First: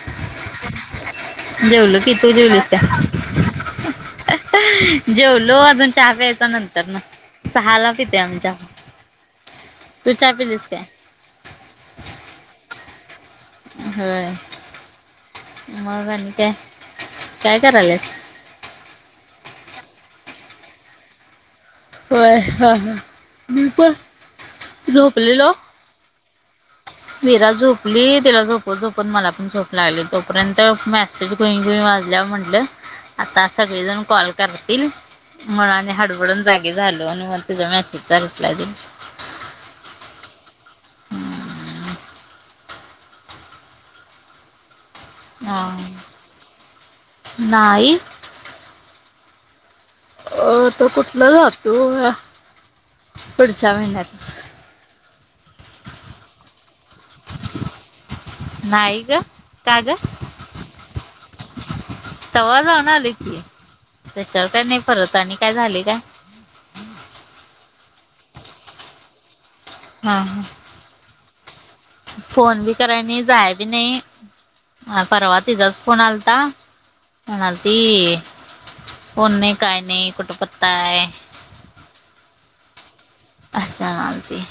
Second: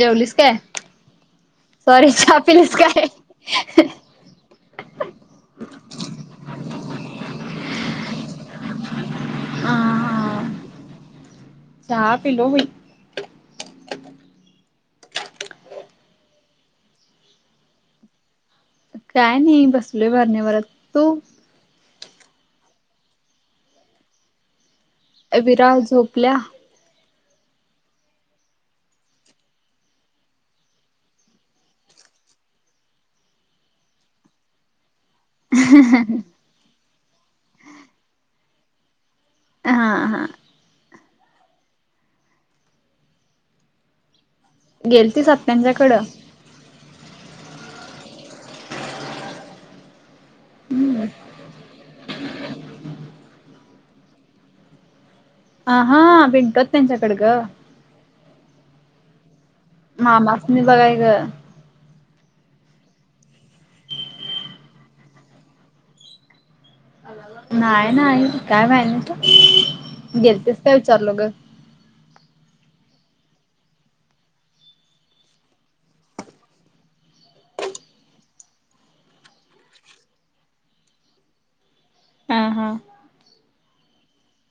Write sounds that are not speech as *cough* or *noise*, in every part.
जेवलीस काय? जेवलो सॉरी की चहा पिलीस काय? हँ जेवलो, अजून चहा प्यायच्या नंतर नं सहाला पितोय आम्ही चहा हा तू चहा हा पिलीस काय? चहा पिलो बाई. होय मग आणि काय काय करायलस? काय नाही बसलेय बर्नी भरत तू? हो हा हा मी पण. वीरा झोपल्या? वीरा झोपली तिला झोपवत झोपवत मला पण झोप लागली तोपर्यंत मेसेज घुई घुई वाजल्या म्हटलं आता सगळेजण कॉल करतील म्हणा आणि हडबडून जागी झालो आणि मग तुझ्या मेसेजचा रिप्लाय दिला. हा हा. गेल ह नाही. अ आता कुठलं जातो पुढच्या महिन्यातच. आ हा पिंटुआत्याच्या कड गं. नाही ग का ग मामासणी बगाय ग. तवा जाऊन आले की त्याच्यावर काय नाही परत आणि काय झाले काय? नाही नाही काय नाही झालं ना हा त हा गेलतेस काय विचारलो ग. फोन बी कराय नाही जाय बी नाही. अ परवा तिचाच फोन आलता म्हणालती फोन नाही काय नाही कुट पत्ता आहे हा हा अस म्हणली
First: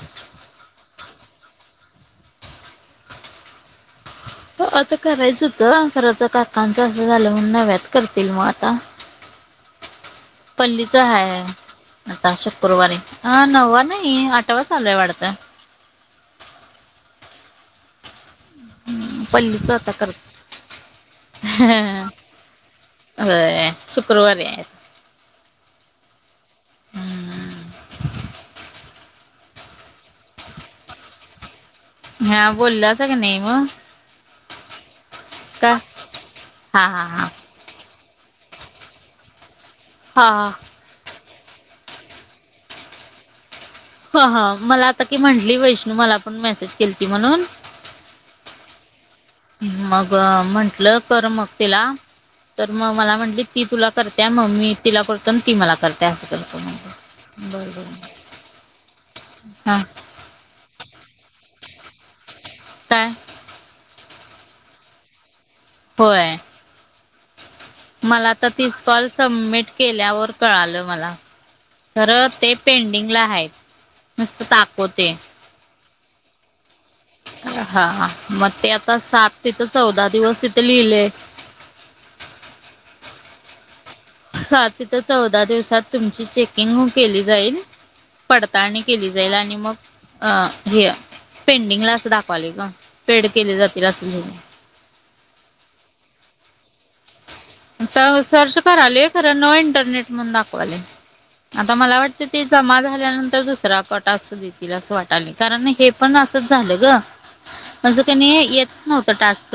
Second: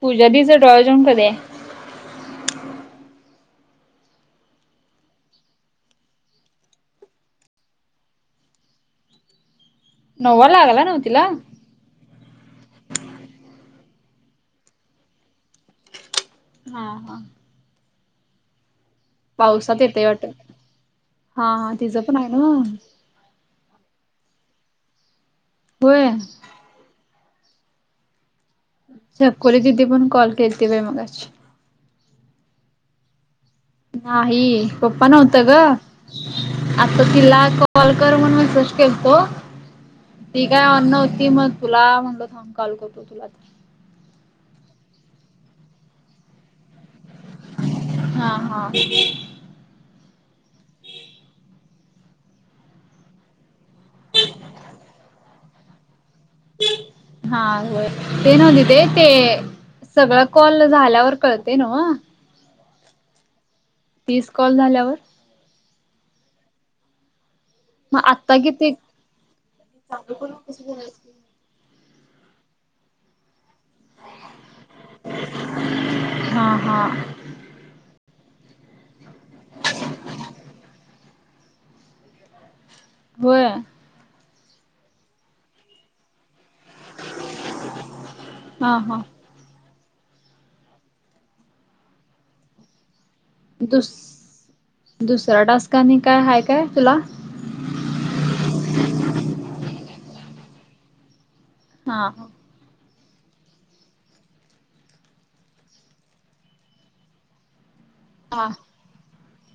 पूजा दिचं डोहाळ जेवन कधी आहे? आता करायचं होतं तर आता काकांचं असं झालं नव्यात करतील मग आता. नववा लागला पल्लीच नव्ह तिला? आहे. हा आता शुक्रवारी अ नववा नाही आठावा चालूय वाढत. हा हा पल्लीच पावसात आता येतय वाटत करत हा हा तिचं पण आहे नव्ह होय शुक्रवारी आहे. होय? छकुली दीदी पण कॉल केलंती बाय मगाशी. हा बोललास की नाही मग? नाही पप्पा नव्हत ग का हा आता हा तिला कॉल कर म्हणुन मॅसेज केलतो हा ती हा काय ऑन नव्हती मग तुला म्हणलं थांब कॉल करतो तुलाच. ह ह मला आता की म्हंटली वैष्णू मला पण मेसेज केलीती म्हणून. हा हा मग म्हंटलं कर मग तिला तर मग मला म्हटली ती तुला करतेय मग् मी तिला करतो ती मला करते असं क हा होय ते नव्ह दीदे ते हा सगळं कॉल झाल्यावर कळतय नव्ह? काय? तीस कॉल झाल्यावर होय. मग मला आत्ता आता किती तीस कॉल सबमिट केल्यावर कळालं मला. खरं ते पेंडिंगला आहेत नुसत दाखवतंय. हा हा. हा हा मग ते आता सात तिथं चौदा दिवस तिथे लिहिलेय. होय? सात ते चौदा दिवसात तुमची चेक किंग केली जाईल हा पडताळणी हा केली जाईल आणि मग. अ हे पेंडिंगला असं दाखवाले ग पेड केले जातील दुस असं झाल. दुसरा टास्क आणि काय हाय काय तुला. आता सर्च करालय खरं नो इंटरनेट म्हणून दाखवलय आता मला हा वाटते ते. जमा झाल्यानंतर दुसरा टास्क देतील असं वाटालय कारण हे पण असंच झालं ग. माझ कनी हा येत नव्हत टास्क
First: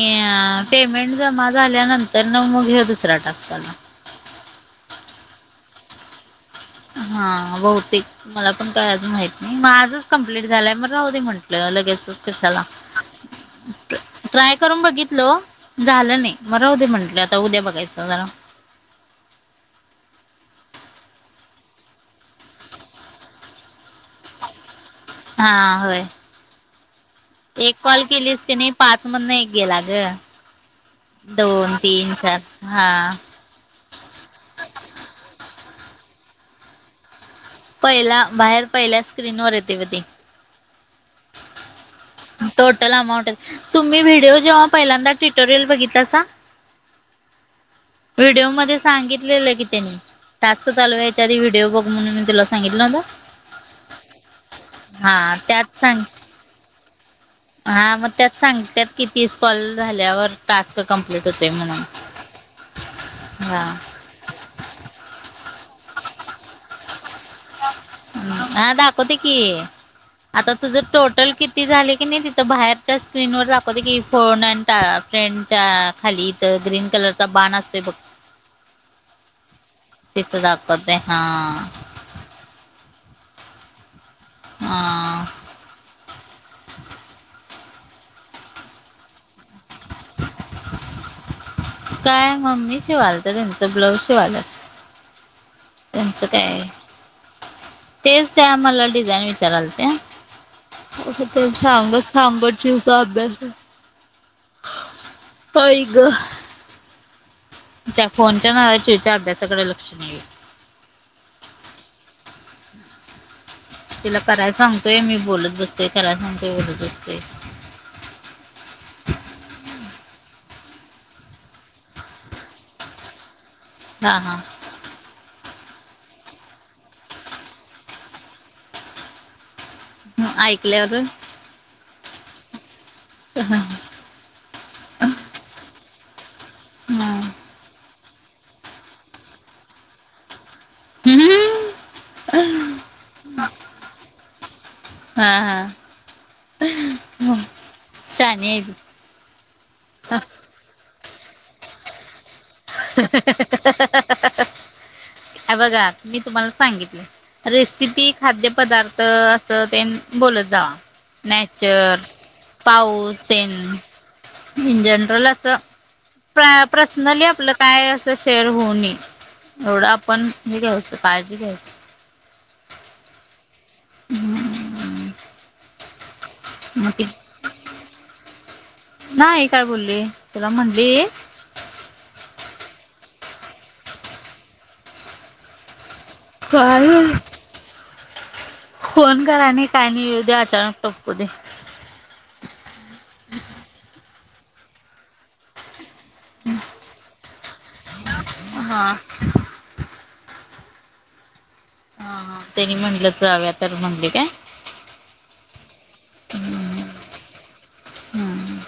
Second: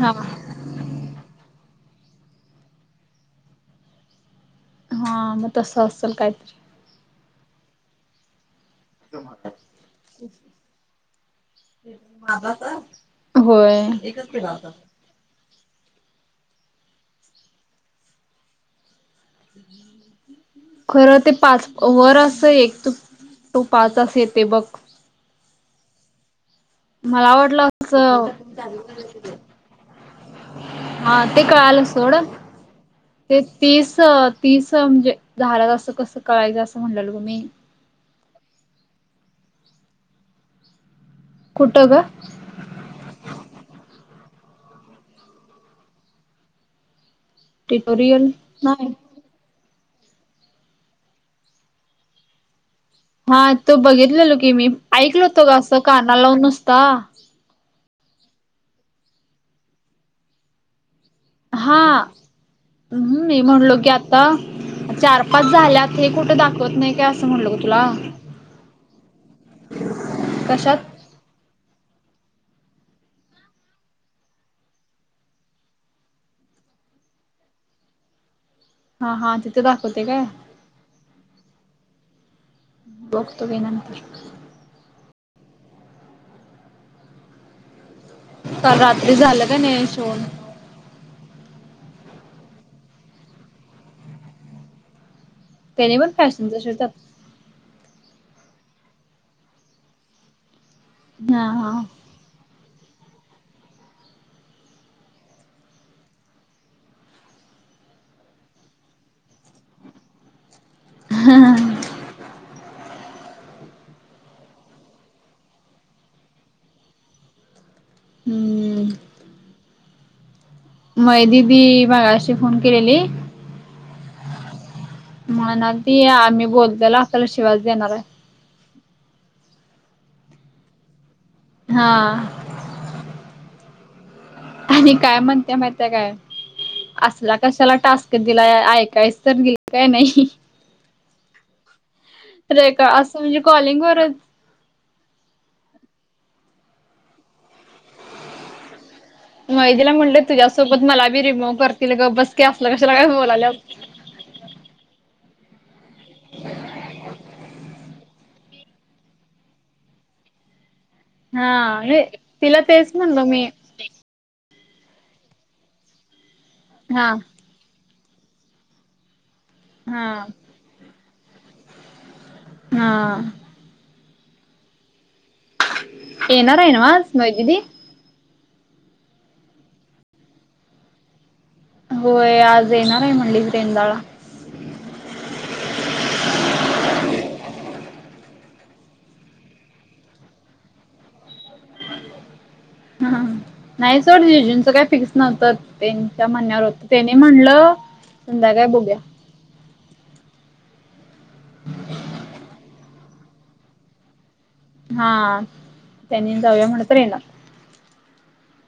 हा पेमेंट जमा. झाल्यानंतर न मग घे दुसरा टास्क आला. हा म तस असेल काहीतरी. हां बहुतेक. मला पण काय अजून माहित नाही मग आजच कंप्लीट झालंय मग राहू दे म्हटलं लगेच कशाला. हो. ट्राय करून बघितलं झालं नाही म राहु दे म्हणलं उद्या आता उद्या बघायचं जरा. ह खरं ते पाच वर अस एक टू पाच अस येते बघ. हा होय. मला आवटलं एक अस. कॉल केलीस की नाही पाच मधन एक गेला ग हा ते दोन कळालं तीन सोडं चार हा ते तीस तीस म्हणजे झालेलं जसं कसं कळायचं असं म्हटणलेलो मी. पहिला बाहेर पहिल्या स्क्रीन वर येते ब ती कुठ गं. टोटल अमाऊंट आहे तुम्ही व्हिडिओ जेव्हा पहिल्यांदा टुटोरियल बघितलासा. ट्युटोरियल व्हिडिओ मध्ये नाही. सांगित की त्यानी टास्क चालू होयचा आधी व्हिडिओ बघ म्हणून मी तुला सांगितलं होतं हा तू बघितलेलो की मी ऐकलो हा होतो ग त्यात असं सांग काना लावून नुसता. हा मग त्यात सांगितत कि तीस् कॉल झाल्यावर टास्क कम्प्लीट होते हा म्हणून हम्म मी ह.. म्हणलो की चार पाच झाल्यात हे कुठे दाखवत नाही का अस. हा दाखवते की आता तुझ. कशात टोटल किती झाले की नाही तिथं बाहेरच्या स्क्रीनवर दाखवते की फोन अ टा फ्रेंडच्या खाली तर ग्रीन कलरचा बाण असते बघ. हा हा तिथे दाखवते काय. पते हा बघतो मी नंतर हा. काल रात्री झालं का नाही शोण काय मम्मी शिवालत्या तुमच ब्लाऊज शिवाल्या. त्याने पण त्यांच काय फॅशनचा आहे शिवतात तेच त्या मला डिझाईन विचारायल ते ते हा हा सांगच. सांबरची उद्या अभ्यास घे. त्या फोनच्या नादात चिऊ च्या अभ्यासाकडे लक्ष नही. हा हा तिला कराय सांगते मी बोलत बसते कराय सांगते बोलत बसते. हमं. मय दिदी मघाशी फोन केलेली. हा हा. म्हणालं ती आम्ही बोलताल आपल्याला शिवास देणार आहे. हम् ऐकल्यावरून हा. हा ह. आणि काय म्हणत्या माहिती हाय काय? हं. असला कशाला टास्क क दिलाय, ऐकायच तर नीट काय नाही? हम्म *unintelligible* रेखा, असं म्हणजे कॉलिंग वरच हा हा, शाणी *unintelligible* तिला म्हटल, तुझ्यासोबत मला बी रिमोव्ह करतील गबस की, असलं कशाला काय बोलाल्यास *unintelligible* हे बघा, मी तुम्हाला सांगितले रेसिपी खाद्यपदार्थ, असं तेन बोलत जावा. हा नॅचर, तिला तेच पाऊस म्हणलो मी तेन इन जनरल असं, हा पर्सनली आपलं काय असं शेअर होऊ नये, एवढं हा आपण हे घ्यायचं, काळजी घ्यायच. हा. हम्म. येणार आहे नव आज मयू दिदी? नाही काय बोलली, तुला म्हणली? होय, आज येणार आहे म्हणली, रेंंदळला सोळावी फोन करायनी काय नाही, येऊ दे, अचानक टपकू दे. हा *unintelligible* *inaudible* नाही सोड, जिज्जूंच काय फिक्स नव्हतं, त्यांच्या म्हणण्यावर होत, त्यांनी म्हणलं संध्याकाळी हा बघूया *unintelligible* हा *inaudible* त्यांनी मम्हणलं जावूया, तर म्हणली काय? हा, त्यांनी जाऊया म्हणलं तर येणार हम्म.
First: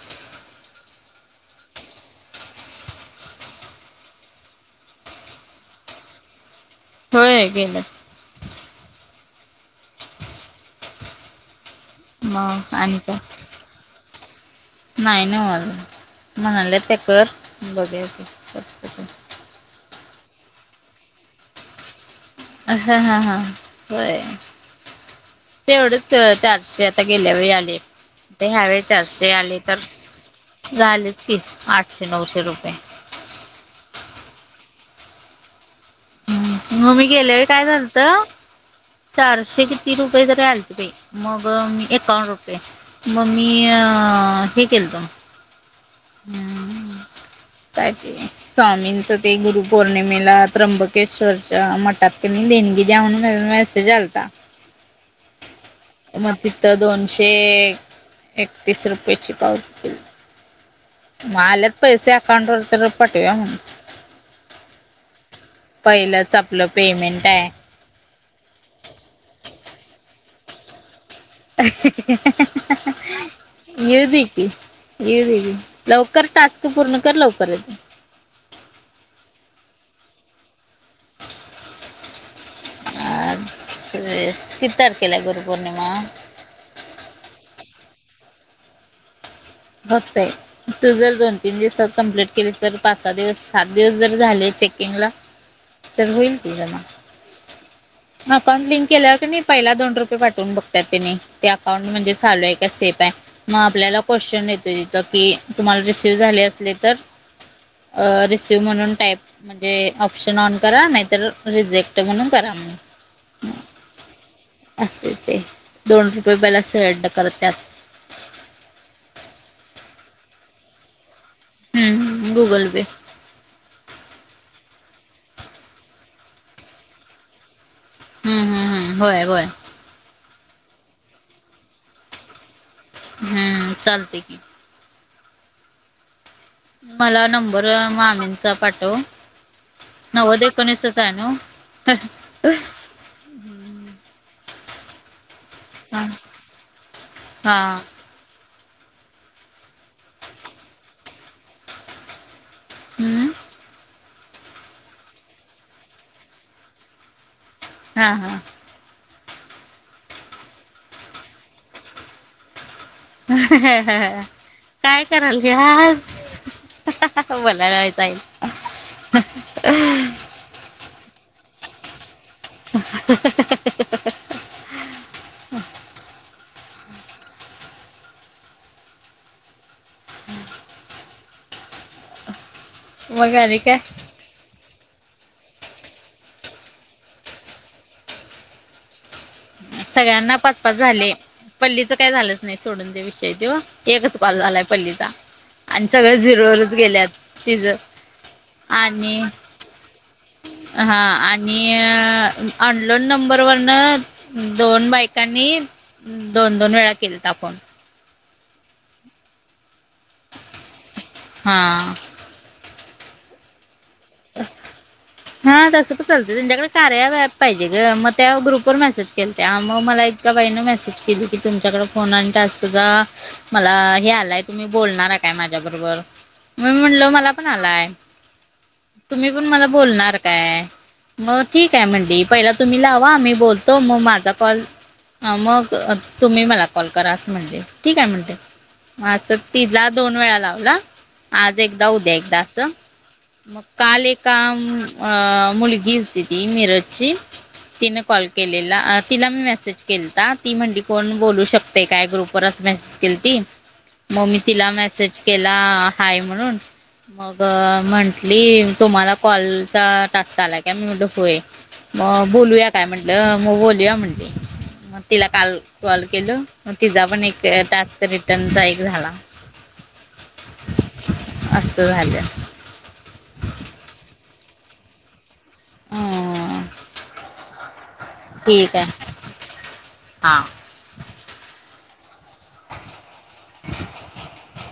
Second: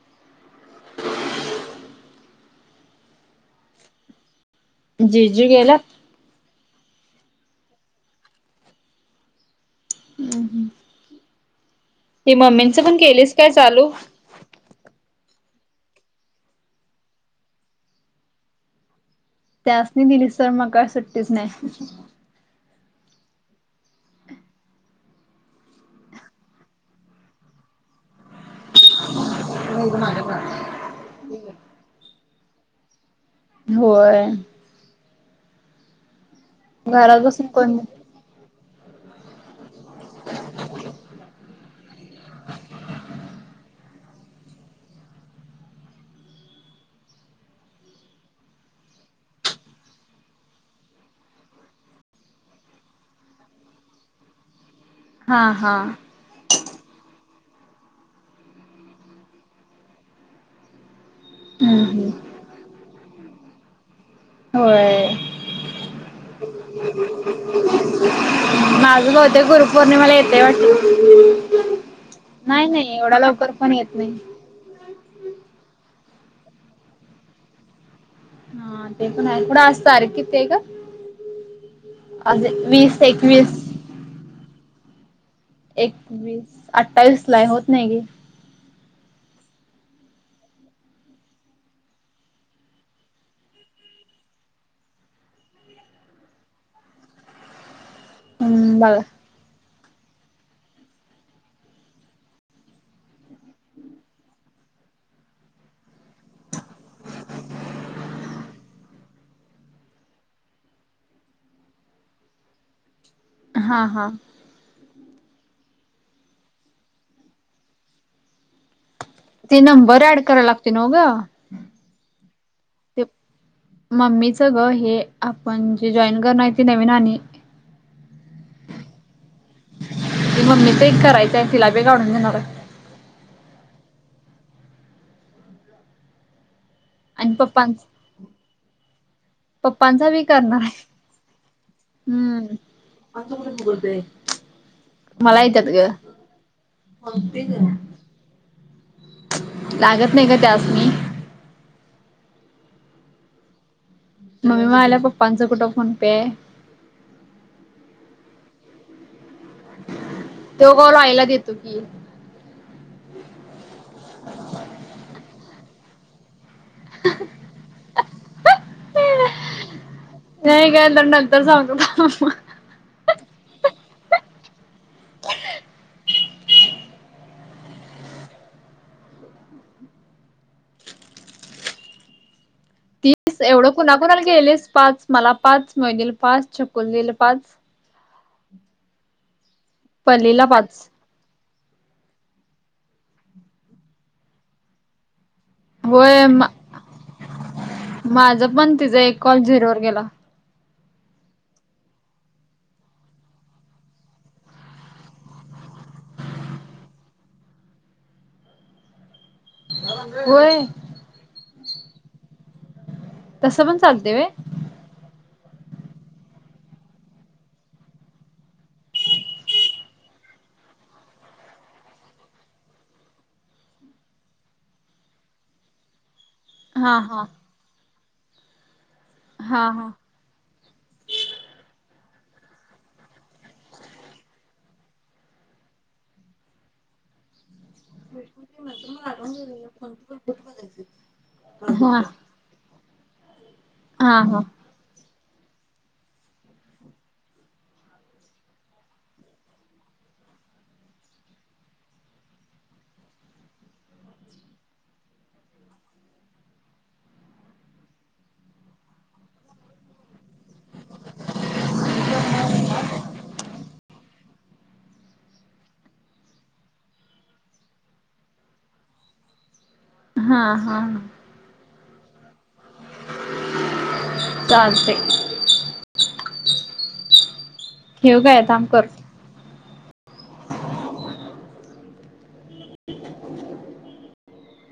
जीजू गेल्यात होय, गेल्यात. हम्, हम. हे मग मम्मींचं पण आणि केलीस काय चालू? नाही नव्हं अजून, म्हणाल्यात ते कर, बघूया की करतो, करतो. त्यासनी दिलीस तर मग काय सुट्टीच नाही. हां, हां, हां, होय. तेवढच, चारशे आता गेल्या वेळी आले. ह्या वेळेस चारशे आले तर, झालेच की आठशे-नऊशे रुपये. होय. हम्, मग मी घरात गेल्यावेळी, बसून काय कोण झालतं चारशे किती रुपये तरी आलते बाई, मग मी एकावन्न रुपये मग मी, हे केलतो हम्म! काय ते स्वामींच ते, गुरुपौर्णिमेला त्र्यंबकेश्वरच्या मठात देणगी द्या, म्हणून मेसेज आलता हा हा. मग तिथं, दोनशे एकतीस रुपयेची पावती केलती. म आल्यात हम्म हम्म पैसे अकाउंटवर तर, पाटवूया म्हटलं. होय. पहिलंच आपलं पेमेंट आहे माझं भवूतेक गुरुपौर्णिमेला येतय वाटत नाही नाही, एवढया लवकर पण येत नाही. येऊदे घे, लवकर टास्क पूर्ण कर, लवकर येतयं. हा, ते पण आहे सोड, आज तारिक किती आहे गं? आज वीस आज एकवीस. वीस कि. किती तारखेला आहे गुरुपौर्णिमा. एकवीस अठ्ठावीसला आहं घे होत नाही घे. होतंय. तू जर दोन तीन दिवसात कम्प्लीट केलीस तर पाच सहा दिवस सात दिवस जर झाले चेकिंग ला. तर होईल कि त्याला अकाउंट हम्म लिंक केल्यावर बघा कणीय. पहिला दोन रुपये पाठवून बघतात त्यानी ते अकाउंट म्हणजे चालू आहे का सेफ आहे मग आपल्याला कोशू तेच येतोय कि. तुम्हाला रिसीव झाले असले तर अ रिसीव म्हणून टाईप. म्हणजे ऑप्शन ऑन करा नाहीतर रिजेक्ट म्हणून करा मग. हा हा. असतय ते दोन रुपये बला सडड करत्यात. ते नंबर ऍड करायला लागते नव्ह गं. हम्म गुगल पे. मम्मीच गं हे आपण जे जॉईन करणार आहे ते नवीन आणि. हम हम हम होय होय. ते मम्मीच एक करायचं आहे तिला बी काढून देणार आहे. हम् चालतंय की. मला आणि नंबर पप्पांच मामींचा पाठव. पप्पांचा बी नव्वद करणार एकोणीसच आहे नव्ह. असं कुठं गुगल पे आहे. मला येतात गं हा कोणते हा गं. लागत नाही का त्यासनीं. हम्म. मम्मी म्हणल्या पप्पांचं कुठं फोन पे आहे. हा हा. तो कॉल आईला देतो की. ह ह काय करायल्यास. मला कायचईल. नाही काय तर नंतर सांगतो. *inaudible* मग तीस आणि एवढं काय कुणाकुणाला गेलेस पाच मला पाच मै दिल पाच चछकुल दीदी ला पाच. सगळ्यांना पाच पाच झाले. पल्लीचं काय झालंच नाही सोडून ते विषय देव एकच कॉल झालाय पल्लीचा. आणि सगळ होय झिरोवरच गेलेत तिच माझ पण तिचा आणि. एक कॉल झिरोवर गेला हा आणि ऑनलोन नंबर वरन. दोन बायकांनी दोन दोन वेळा केल त फोन. व्हय. हा. तसं पण चालते वय. *inaudible* हा तसं प चालत त्यांच्याकडे कार्या पाहिजे ग मग त्या ग्रुप वर मेसेज केलत्या मग मला एक. का बाईने मेसेज केली की तुमच्याकडे फोन आण टास्कचा असतो का मला हे आलाय. तुम्ही बोलणार आहे काय माझ्या बरोबर मी हा म्हणल हा मला पण आलाय. तुम्ही पण मला हा हा बोलणार. काय मग ठीक आहे म्हंणली पहिला तुम्ही लावा मी बोलतो मग माझा कॉल. अ मग तुम्ही मला कॉल करा असं म्हणली ठीक आहेय म्हणते. ह तिला दोन वेळा लावला आज एकदा हा उद्या एकदा असं. मग काल हा एका हा मुल अ मुलगी होती ती मिरजची. तिने कॉल केलेला तिला मी मेसेज केलता ती म्हणली कोण बोलू शक ते काय ग्रुप वरच मेसेज केलती मग मी तिला मेसेज केला हाय म्हणून मग म्हंटली तुम्हाला कॉलचा टास्क आलाय का मी म्हटलं होय. मग बोलूया काय म्हंटलं मग बोलूया म्हणते. मग तिला काल कॉल केल मग तिचा पण एक टास्क रिटर्नचा एक झाला. हा हा. असं झाल्या. सांगते हम्म. ठेवू काय थांब ठीक आहे करतो हा. *unintelligible*